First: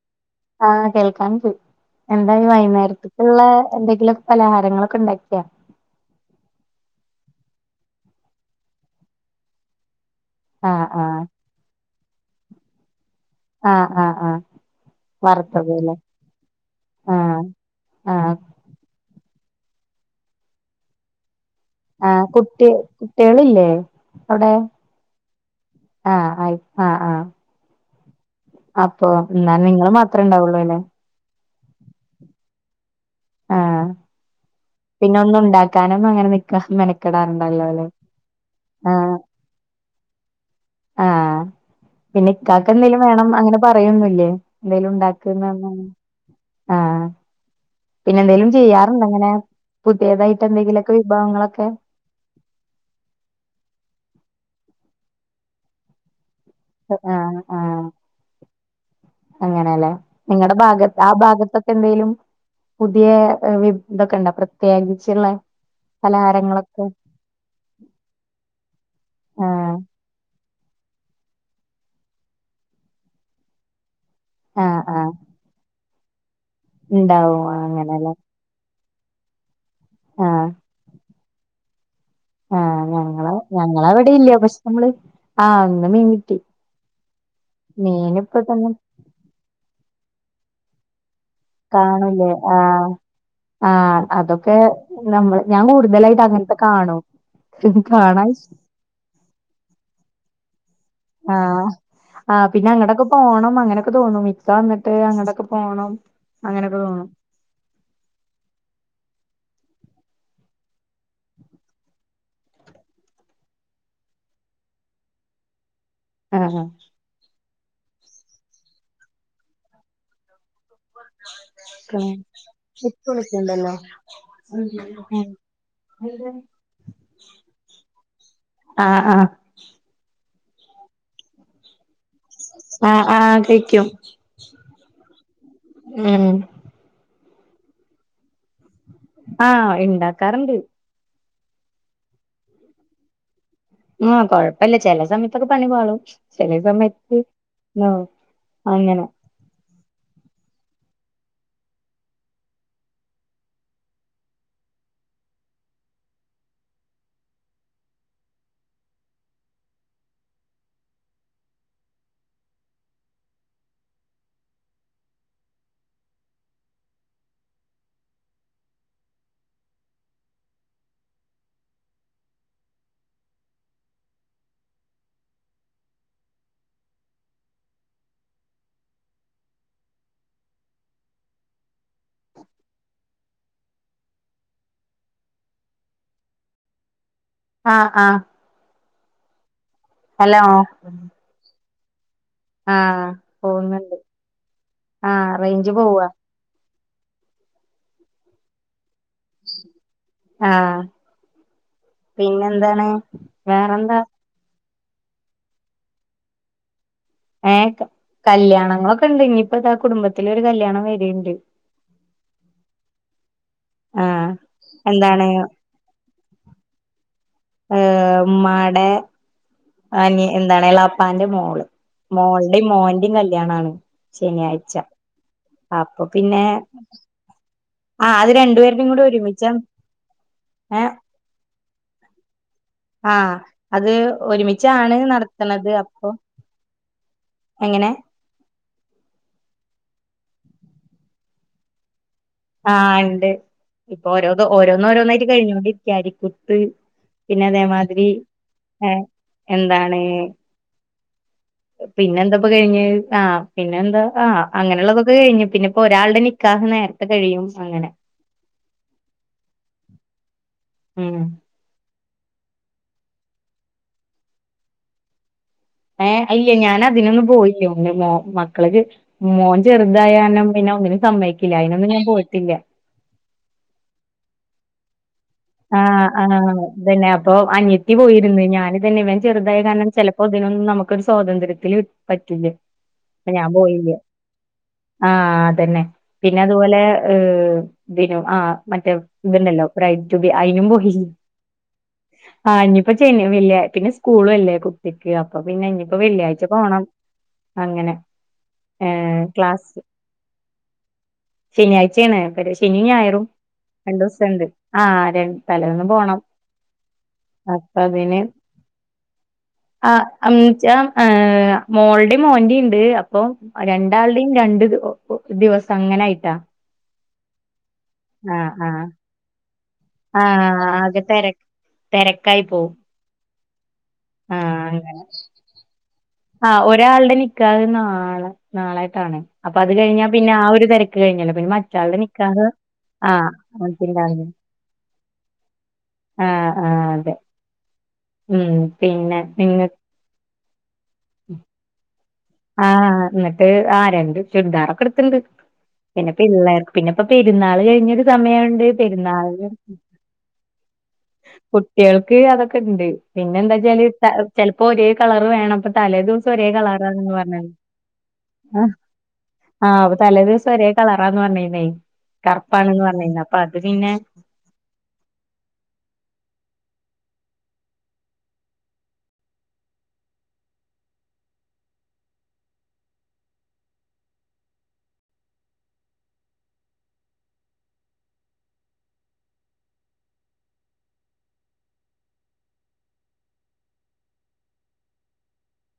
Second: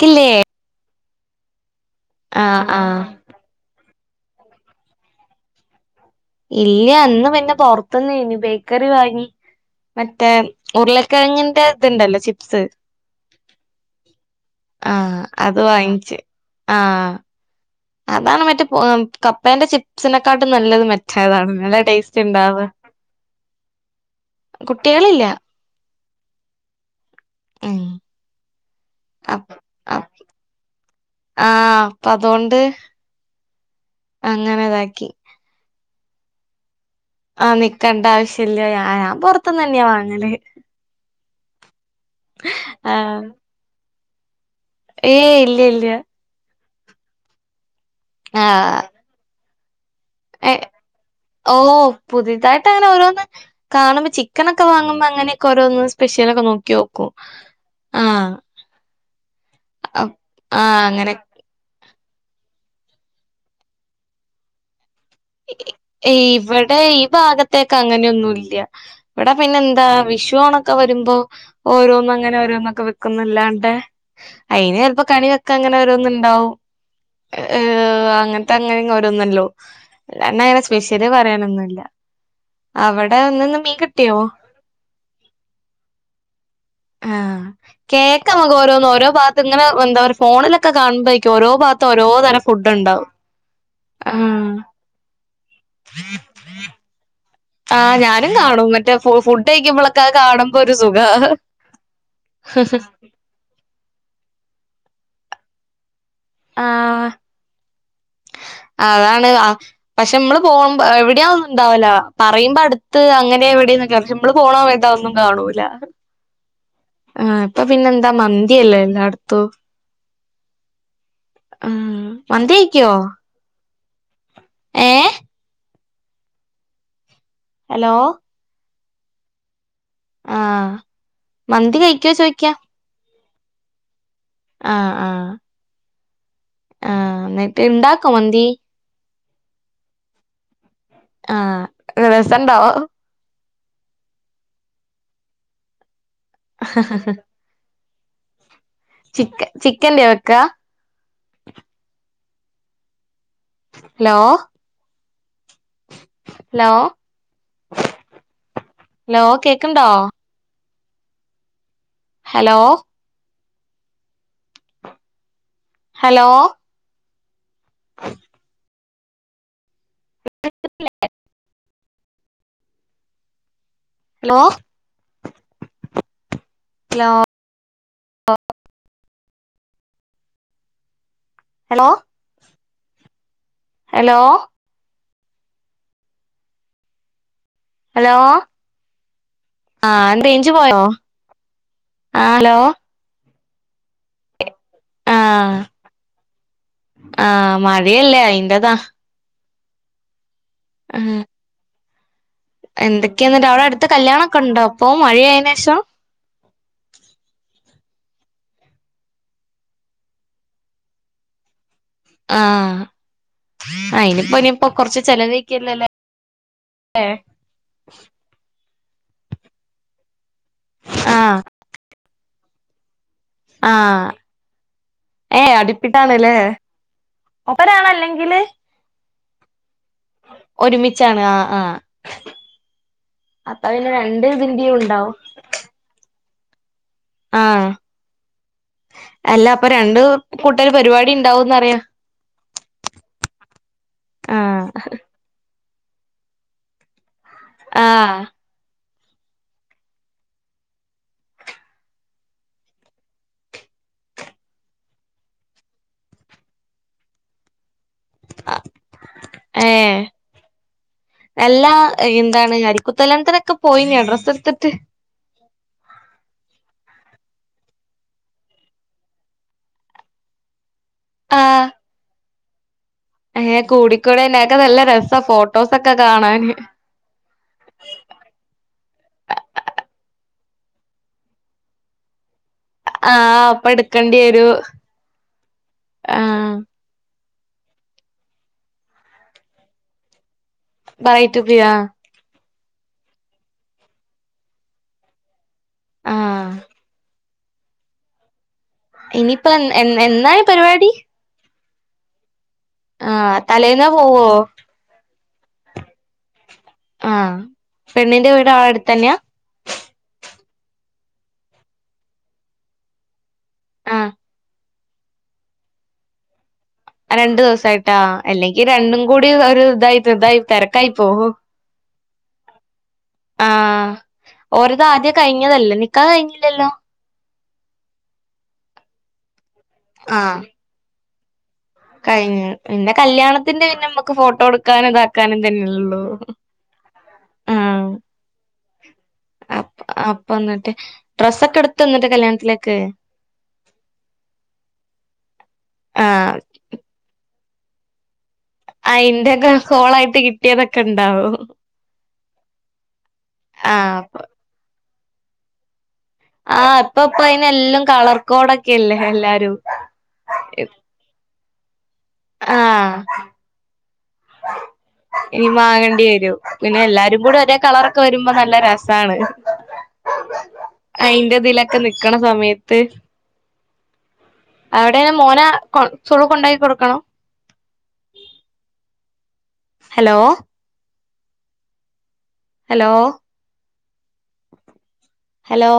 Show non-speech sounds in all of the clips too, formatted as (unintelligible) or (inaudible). ക്കിലെ ആഹ് കേൾക്കാൻ പോയി. എന്താ ആഹ് ആഹ് വൈകുന്നേരത്ത ഉള്ളെഎന്തെങ്കിലും പലഹാരങ്ങളൊക്കെ ഉണ്ടാക്കിയാ ഇല്ല. ഇന്ന് പിന്നെ പുറത്തുന്ന് ന്ന് ബേക്കറി വാങ്ങി. മറ്റേ ആഹ് ആഹ് ഉരുളക്കിഴങ്ങിന്റെ ഇതുണ്ടല്ലോ ചിപ്സ് ആഹ് ആഹ് ആഹ് ആഹ് അത് വറുത്തതല്ലേ വാങ്ങിച്ച് ആഹ് ആഹ് അതാണ് മറ്റേ കപ്പേന്റെ ചിപ്സിനെക്കാട്ടും നല്ലതും മറ്റേതാണ് അല്ലെ ആ കുട്ടി കുട്ടികളി ല്ലേ അവിടെ കുട്ടികളില്ല ആഹ് ആയി ആഹ് ആഹ ആഹ അപ്പൊ ന്നാ നിങ്ങള് മാത്രേ ഉണ്ടാവുള്ളൂ അല്ലെ ആ അപ്പൊ അതൊണ്ട് ആ പിന്നൊന്നും ഇണ്ടാക്കാനും അങ്ങനെ നിക്ക മെന ആ നിക്കണ്ട ആവശ്യില്ല ഞാ ഞാൻ ആഹ് പൊർത്ത്ന്നന്നെയാ വാങ്ങല് ആഹ് പിന്നെ ഇക്കാക്ക എന്തേലും ആഹ് വേണം അങ്ങനെ പറയൊന്നില്ലേ എന്തേലും ഏയ് ഇല്ല ഉണ്ടാക്ക്ന്നൊന്നും ഇല്ല ആഹ് പിന്നെ എന്തേലും ആഹ് ചെയ്യാറുണ്ടോ അങ്ങനെ പുതിയതായിട്ട് എന്തെങ്കിലുമൊക്കെ വിഭവങ്ങളൊക്കെ പുതിതായിട്ട് അങ്ങനെ ഓരോന്ന് കാണുമ്പോ ചിക്കനൊക്കെ വാങ്ങുമ്പോ അങ്ങനെക്കെ ഓരോന്ന് സ്പെഷ്യലൊക്കെ നോ ക്യോക്കും ആഹ് ആഹ് അങ്ങനെയല്ലേ നിങ്ങടെ ആഹ് ഭാഗത് ആ അങ്ങനെ ഭാഗത്തൊ എന്തെലും പുതിയ വിഭ് ഇതൊക്കെ ഇണ്ടോ പ്ര ത്യേകിച്ചിള്ള ഇവിടെ ഈ ഭാഗത്തേക്ക് അങ്ങനെയൊന്നും ഇല്ല ഇവിടെ പിന്നെ ആഹ് എന്താ വിഷു ഓണ ക്ക വരുമ്പോ ഓരോന്ന് അങ്ങനെ ഓരോന്നൊക്കെ വക്കുന്ന് അല്ലാണ്ടെ അയിന് ആഹ് ചെലപ്പോ കണി ക്ക അങ്ങനെ ഓരോന്നുണ്ടാവും ഇണ്ടാവും ആ അങ്ങനെല്ലെ തങ്ങനെയിങ്ങ് ഓരൊന്നല്ലോ ന്ന ആഹ് അങ്ങനെ സ്പെഷ്യല് പറയാനൊന്നുല്ല. ആ അവിടെ ഞങ്ങളെ ഇന്ന് മീൻ ഞങ്ങളവിഡിം കിട്ടിയോ ഇല്ല പക്ഷ് നമ്മള് ആ ന്ന് മീൻ കിട്ടി ആ കേക്കമ്മക്ക് മീനിപ്പതൊന്നും ഓരോന്ന് ഓരോ ഭാത്ത് ഇങ്ങനെ എന്താ പറയാ ഫോണിലൊക്കെ കാണുമ്പോ ക്ക്യോരോ ഭാത്ത് ഓരോ കാണൂലേ തരം ഫുഡ് ആഹ് ണ്ടാവും ആഹ്. നമ്മള് ഞാൻ കൂടുതലായിട്ട് അങ്ങനത്തെ കാണും ആ കാണാൻ ഞാനും ഇഷ് കാണും മറ്റേ ഫു ഫുഡെ ഴിക്കുമ്പോളൊക്കെ അത് കാണുമ്പോ ഒരു സുഖാ ആ പിന്നെ അങ്ങടെക്കെ പോണം അങ്ങനൊക്കെ തോന്നും ഇക്ക വന്നിട്ട് അങ്ങടൊക്കെ പോണം ആ അങ്ങനൊക്കെ തോന്നും അതാണ് ഹാ പക്ഷെ മ്മള് പോവുമ്പോ എവിടെയാ ഒന്നും ഉണ്ടാവൂല. പറയുമ്പാ അടുത്ത് അങ്ങനെ എവിടെന്ന് (unintelligible) മ്മള് പോണോ വേണ്ടാ ഒന്നും കാണൂല. ഹാണെ ആ ഇപ്പൊ പിന്നെന്താ മന്തിയല്ലെ എല്ലാടത്തും ആഹ് മന്തി (unintelligible) കഴിക്കോ ഇപ്പ വിളിക്കുണ്ടല്ലോ ഏഹ് മ്ം (unintelligible) ഹലോ ആഹ് ആഹ് ആ മന്തി കഴിക്കോ ചോയിക്കാ ആ ആ കഴിക്കും ആഹ് ആഹ് ഹെ ആ എന്നിട്ട് ഇണ്ടാക്കോ മന്തി ആ ഇണ്ടാക്കാർ ഇണ്ട് ആ രെസം ണ്ടോ ആ കൊഴപ്പല്ല ചെലേ സമയത്തൊക്കെ പണി പാളും. ചെല സമയത്ത് നോ അങ്ങനെ. ചിക്കന്റെയാ വെക്കാ ഹലോ ലോ ലോ കേക്ക്ണ്ടോ ഹലോ ഹലോ (inaudible) ഹലോ? ലോ ഹലോ ഹലോ ആഹ് ഹലോ ആഹ് ആഹ് ഹലോ ന്തേയ്ഞ്ച് പോയോ ആഹ് ലോ ആഹ് പോവുന്നുണ്ട് ആഹ് റെയ്ഞ്ച് പോവാ. ആഹ് മഴയല്ലേ അയിൻ്റതാ. ആഹ് (unintelligible) പിന്നെന്താ എന്തൊക്കെന്നിട്ട് അവിടെ അടുത്ത് കല്യാണൊക്കെണ്ടോ പ്പോ മഴയായിനേഷം. ഏഹ് ക കല്യാണങ്ങളൊക്ക്ണ്ട്. ഇഞ്ഞിപ്പതാ കുടുംബത്തിലൊരു കല്യാണ വര്ണ്ട്. ആഹ് ആഹ് അയിനിപ്പോ ഇനിയിപ്പോ കൊറച്ച് എന്താണ് ചെലവഴിക്കോല്ലല്ലേ ഏഹ് അത് മ്മാടെ അനി എന്താണ് എളാപ്പാന്റെ ആഹ് മോള്. മോൾടിം മോൻ്റിം കല് ല്ല്യാണാണ് ആഹ് ശനിയാഴ്ച. അപ്പൊ പിന്നെ ഒപ്പരാളാ ആഹ് അത് രണ്ടുപേരുടെയും കൂടി ഒരുമിച്ചാണ്. ഒരുമിച്ചാണ് ആഹ് ആഹ് ആഹ് അപ്പൊ അത് പിന്നെ രണ്ട് ഇതിന്റെയും ഒരുമിച്ചാണ് ഉണ്ടാവും നടത്ത്ണത് അപ്പൊ ആഹ് എങ്ങനെ അല്ല അപ്പൊ രണ്ട് കൂട്ടർ പരിപാടിണ്ടാവുന്നറയ. ആഹ് ഇണ്ട് ഇപ്പോരോന്ന് ആഹ് ഓരോരോന്നായിട്ട് കഴിഞ്ഞോണ്ടിരിക്ക അരിക്കുത്ത് പിന്നതേമാതിരി എഹ് എന്താണ് പിന്നെന്തപ്പ കഴിഞ്ഞെ. ആഹ് പിന്നെന്താ ആഹ് പിന്നെ ന്താ അങ്ങനെയുള്ളതൊക്കെ കഴിഞ്ഞ് പിന്നൊപ്പൊരാളുടെ നിക്കാഹ് നേര് ക്കെ കഴിയും അങ്ങനെ. ഏഹ് ഉം എല്ലാ അയ് എന്താണ് അരിക്കുത്തല്യാൺത്തിനൊക്കെ പോയിനോ ഡ്രസ്സെടുത്തിട്ട് ഏഹ് അയ്യെ ഞാനതിനൊന്നും പോയില്ല പിന്നെ ഞ്ഞ് മക്കള്ക്ക് മോൻ ചെറുതായാരണം പിന്നൊന്നിനും സമ്മയിക്കില്ല. അയിനൊന്നും ഞാൻ പോയിട്ടില്ല. എഹ് കൂടിക്കൂടെയ്‌നോ അഒക്കെ നല്ല രസ ഫോട്ടോസൊക്കെ കാണാന്. ട്ന്നെ അപ്പൊ അനിയത്തി പോയിര്ന്നു. ഞാനിതന്നെ ഇവൻ ചെറുതായ കാരണം ചെലപ്പോ ഇതിനൊന്നും നമുക്കൊരു സ്വാതന്ത്യത്തില് പറ്റുല്ല. പ്പൊ ആഹ് ഞാൻ അപ്പ പോയില്ല എടുക്കേണ്ടി വരും ആഹ് അതന്നെ ആഹ് പിന്നതുപോലെ ഏഹ് തിനു ആ മറ്റേ ഇതുണ്ടല്ലോ ബറൈറ്റ് റ്റു ബി അയിനും പൊട്ടിച്ചക്ക്ണ്. ബ്രൈറ്റ് ബി ആഹ് ആഹ് ഇഞ്ഞിപ്പം ചെന് വില്ലേ പിന്നെ സ്കൂളുഅല്ലേ കു ത്തിക്ക്. അപ്പൊ പിന്നെ ഇഞ്ഞിപ്പോ വെള്ളിയാഴ്ച്ച ആഹ് പോണം. അങ്ങനെ ഏഹ് ഇനിയിപ്പം എന്ന്, എന്നാണ് പരിപാടി ശനിയാഴ്ച്ചേണ് (unintelligible) ശനിം ഞായറും ആഹ് തലേന്നാ പോവോ രണ്ടൂസണ്ട്. ആഹ് അതെ തലേന്ന് പോണം ആഹ് അപ്പൊ അതിന് പെണ്ണിന്റെ വീട് അവിടെ അടുത്തന്നെയാ ആഹ് അന്ന്ച്ചാ ഏഹ് മോള്ടിം മോൻ്റീണ്ട് അപ്പൊ ആഹ് രണ്ടാൾടിം രണ്ട് ഒ ഒ ദിവസങ്ങനയിട്ടാ. ആ രണ്ടു ദിവസായിട്ടാ. അല്ലെങ്കി രണ്ടും കൂടി ഒരു ഇതായിട്ട് ഇതായി ആഹ് തെരക്കായി ആകെ തെര പോവും. തെരക്കായി പോഉം. ആഹ് അങ്ങനെ ഓര്താദ്യേ കഴിഞ്ഞതല്ലേ നിക്ക് ആഹ് ഒരാളുടെ നിക്കാഹ് നാളെ, നാളായിട്ടാണ് അപ്പൊ അത് കഴിഞ്ഞാ പിന്നെ ആ ഒരു തെര ക്ക് കഴിഞ്ഞല്ലോ പിണ്ണ കഴിഞ്ഞ് പിന്നെ കല്ല്യാണത്തിന്റെ പിന്നമുക്ക് ഓണത്തിന്റന്ന് ഫോട്ടോ എടുക്കാനും ഇതാക്കാനും തന്നെലൊള്ളൂ. ആഹ് ആഹ് അതെ ഉം പിന്നെ പിന്നെ പ്പ വന്നിട്ട് ഡ്രസ്സൊക്കെ എടുത്തോ ന്നിട്ട് കല്യാൺത്തിലേക്ക് ആഹ് ന്നിട്ട് ആ രണ്ട് ചുരിദാറൊക്കെടുത്തുണ്ട്. പിന്ന ആഹ് പിള്ളേർ പിന്നപ്പപെ പെരുന്നാള് കഴിഞ്ഞൊരു സമയോണ്ട് പെരുന്നാൾന് അയിന്റെക്കെ കോളായിട്ട് കിട്ടിയതൊക്കെ ഉണ്ടാവും കുട്ടിൾക്ക് അതൊക്കണ്ട്. പിന്നെ ന്താ ച്ചാല് ആഹ് ചെ അപ്പൊ ചെൽപ്പോ ഒരേ കളർ വേണപ്പ തലേ ദിവസം ഒരേ കളറാണന്ന്പറഞ്. ഇപ്പെല്ലം കളർക്കോടൊക്കെല്ലേ എല്ലാരും ആഹ് അപ്പ തലേ ദിവസം ഒരേ കളറാന്ന് പറഞ്ഞന്നേ കറപ്പാണ്ന്ന് ആഹ് പറഞ്ഞന്നെ അപ്പ അത് പിന്നെ (inaudible) ഇനി മാങ്ങേണ്ടി വരൂ. പിന്നെ എല്ലാരും കൂടി ഒരേ കളറൊക്കെ വരുമ്പോ നല്ല രസാണ്. (inaudible) അയിന്റെതിലൊക്കെ നിക്കണ സമയത്ത് അവിടെനഞാ മോനെ കൊ സുകൂള് ക്കൊണ്ടാക്കി കൊടുകണം hello hello, hello?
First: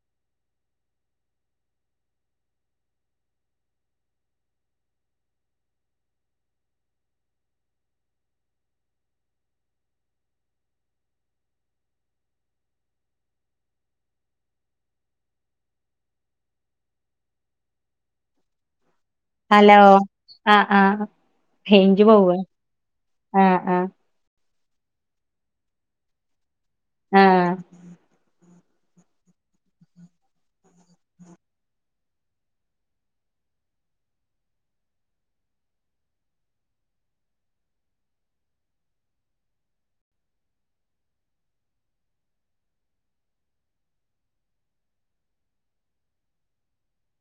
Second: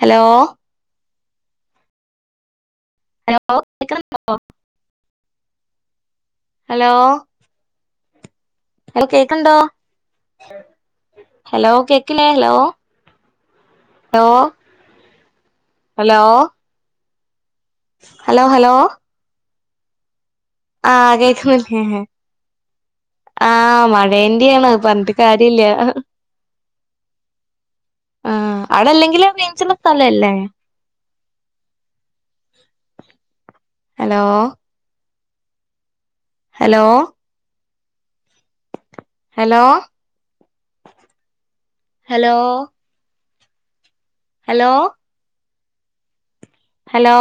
Hello? Hello? കേക്കുന്നുണ്ടോ ഹലോ? ഹലോ കേക്ക്‌ണ്ടോ ഹലോ കേക്ക്‌ലേലോ hello hello? Hello hello hello ആ, ആ ആഹ് കേക്കുന്നില്ലേ റേയിഞ്ച് പോവ ആഹ്, ആഹ്. വേണ്ടിയണ് പറഞ്ഞിട്ട് കാര്യല്ല. ആഹ് ആഹ് അവിടല്ലെങ്കിലും റേഞ്ചുള്ള സ്ഥലല്ലേ. Hello hello? Hello, hello? Hello hello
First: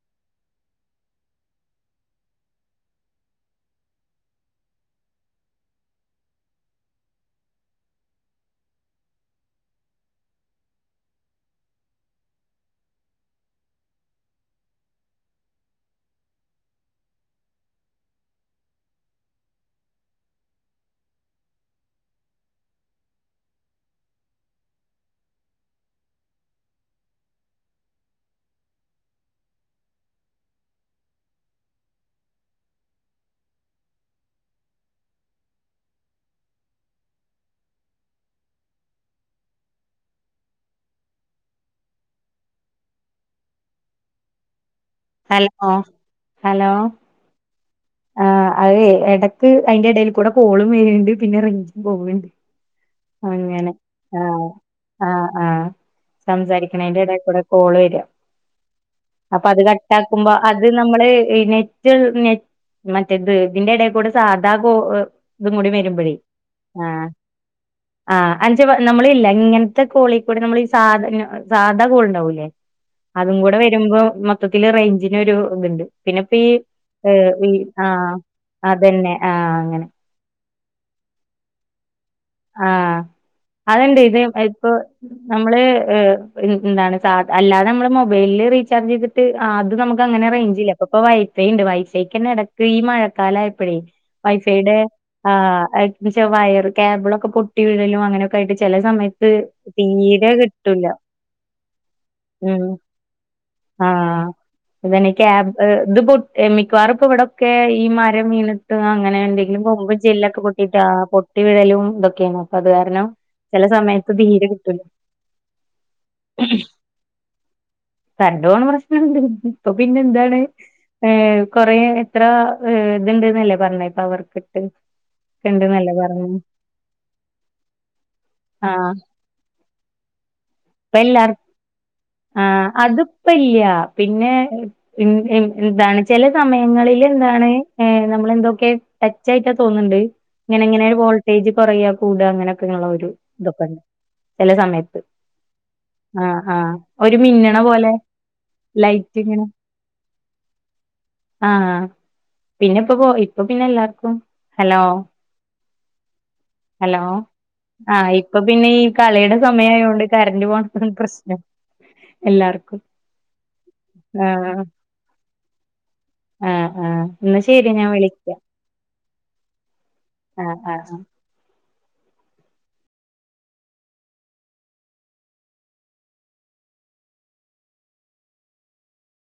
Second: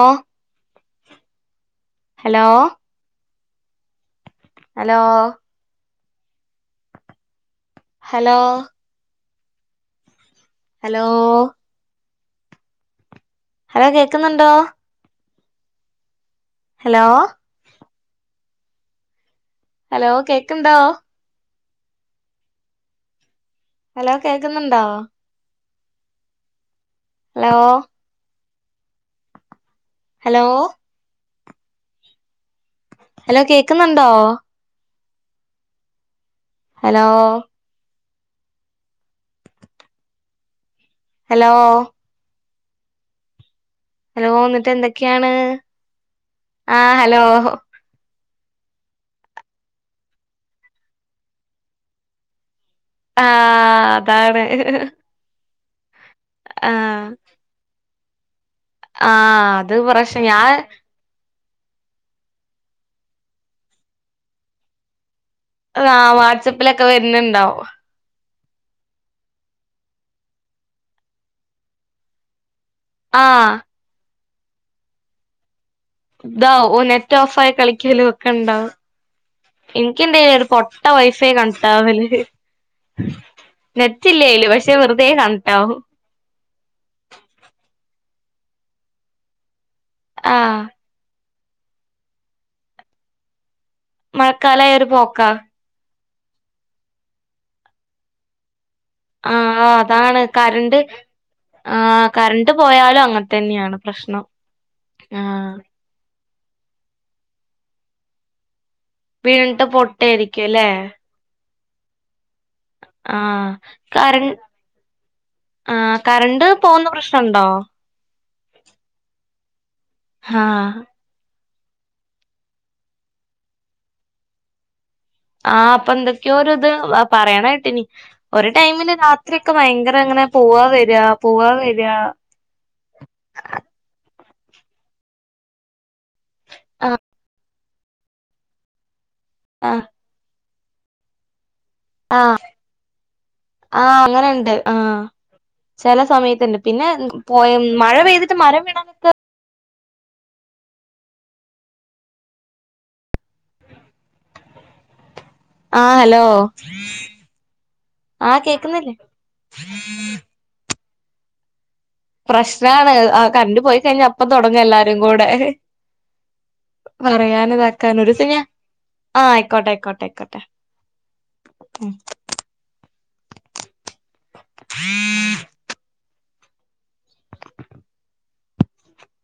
hello? Hello hello? Hello? Hello കേക്ക്‌ന്ന്ണ്ടോ ഹലോ? ഹലോ കേക്ക്‌ണ്ടോ? ഹലോ കേക്ക്‌ന്ന്ണ്ടോ? ഹലോ? ഹലോ ഹലോ കേക്ക്‌ന്ന്ണ്ടോ? ഹലോ? ഹലോ ഹലോ ന്നിട്ട് എന്തൊക്കെയാണ്. ഹലോ ഹലോ ആ ഹലോ? ആ അയെ എടക്ക് അയിന്റെ എടേൽ കൂടെ കോളും വരുണ്ട് പിന്നെ റെഞ്ചും പോവണ്ട്. (inaudible) ആഹ് അതാണ്. അ ആഹ് സംസാരിക്കണീന്റെ ആഹ് എടക്കൂടെ കോള് വര. അപ്പൊ ആഹ് അത് പ്രശ്നം കട്ടാക്കുമ്പോ ഞാൻ അത് നമ്മള് ഈ നെറ്റ്ൾ നെറ്റ് മറ്റേത് ഇതിന്റെ എടെക്കൂടെ സാധാകോ ഇതും കൂടി ആഹ് വരുമ്പഴേ വാട്സപ്പിലൊക്കെ ആഹ്. വരുന്നുണ്ടാവും ആഹ് അത് നമ്മളല്ലെ ങ്ങനത്തെ കോളികൂടെ നമ്മള് ഈ സാധ സാധാ കോള്ണ്ടാവൂല്ലേ. അതും ആഹ് കൂടെ വരുമ്പോ മൊത്തത്തില് റൈഞ്ചിന് ഒരു ഇത്ണ്ട് പിന്നെ ഇപ്പ ഈ ഇതാവും നെറ്റ് ഓഫായി ഹ് കളിക്കലും ആഹ് ഒക്കെ ഉണ്ടാവും അതന്നെ ആഹ് അങ്ങനെ (unintelligible) ഒരു പൊട്ട വൈഫൈ കണക്ട് ആവല് ആഹ് അതന്തെ ഇത് ഇപ്പൊ പക്ഷെ വെറുതെ നമ്മള് കണക്റ്റാവും എന്താണ് സാധ അല്ലാതെ നമ്മള് മൊബൈലിൽ റീചാർജ് ചെയ്തിട്ട് അത് നമുക്ക് അങ്ങനെ ആഹ് റേഞ്ചില്ല അപ്പ ഇപ്പ ഫൈ ഉണ്ട് വൈഫൈക്ക് തന്നെ ഇടക്ക് ഈ മഴക്കാല ആയപ്പഴേ വൈഫൈയുടെ മഴക്കാലായ ഒരു പോക്കാ ആ ന്ന്ച്ച വയർ കേബിളൊക്കെ പൊട്ടി വീഴലും അങ്ങനെയൊക്കെ ആയിട്ട് ചെല സമയ ആ ആ അതാണ് കരണ്ട് ആ കരണ്ട് ഉം പോയാലും അങ്ങൻത്തെന്നെയാണ് പ്രശ്നം ആ ഇത്പ്പോ മിക്കവാറുംപ്പോ ഇവിടൊക്കെ ഈ മരം വീണ് ട്ട് അങ്ങനെ എന്തെങ്കിലും വീണിട്ട് കൊമ്പും ചില്ലയൊക്ക പൊട്ടായിരിക്കും അല്ലേ പൊട്ടിട്ട് ആ പൊട്ടി വീഴലും ഇതൊക്കെയ്നി അത് കാരണം ആഹ് ചില സമയത്ത് തീരെ കിട്ടൂല ആ കറണ്ട് പോവുന്ന പ്രശ്നണ്ടോ? കരണ്ട് പോണ പ്രശ്നം ഇണ്ട് ഇപ്പൊ പിന്നെ എന്താണ്? ആഹ് ഏ കൊറേ എത്ര ഇത്ണ്ട്ന്നല്ലേ പറഞ്ഞ പവർക്കട്ട്. ആഹ് ഇപ്പൊ എന്തൊക്കെയോ ഒരു പറയ കേട്ട്ണി ഒരു ആഹ് ടൈമില് രാത്രി ഒക്കെ ഭയങ്കര അങ്ങനെ പോവാ വരാ പോവാ വരാ ആ അതിപ്പ ഇല്ല്യ പിന്നെ എന്താണ്? ചില സമയങ്ങളിൽ ആഹ് എന്താണ്, നമ്മളെന്തൊക്കെ ടച്ച് ആയിട്ടാ ആഹ് തോന്ന്ണ്ട് ഇങ്ങനെ ഇങ്ങനെ വോൾട്ടേജ് കുറയ കൂട അങ്ങനെയൊക്കെള്ള ഒരു ഇതൊക്കെ ഇണ്ട് ആഹ് ചെല അങ്ങനെണ്ട് ആഹ് സമയത്ത്. ചെല ആഹ് സമയത്തുണ്ട് ആഹ് പിന്നെ ഒരു പോയ മിന്നണ പോലെ മഴ പെയ്തിട്ട് മരം വീണാ ലൈറ്റിങ്ങനെ. ആഹ് പിന്നെ ഇപ്പ പൊ ഇപ്പൊ പിന്നെ എല്ലാർക്കും ഹലോ ആഹ് ഹലോ ഹലോ ആ ഇപ്പൊ ആഹ് പിന്നെ ഈ കേക്കുന്നില്ലേ കളിടെ സമയായോണ്ട് (inaudible) പ്രശ്നം എല്ലാർക്കും പ്രശ്നാണ് ആ കറണ്ടു പോയി കഴിഞ്ഞ അപ്പം തുടങ്ങും ആഹ് എല്ലാരും കൂടെ ആഹ് ആഹ് എന്നാ പറയാനു ശരി ഞാൻ ഇതാക്കാന ഒരുസം വിളിക്കാം ഞാ ആഹ് ആയിക്കോട്ടെ ആയിക്കോട്ടെ ആയിക്കോട്ടെ ആഹ് ആഹ് ഉം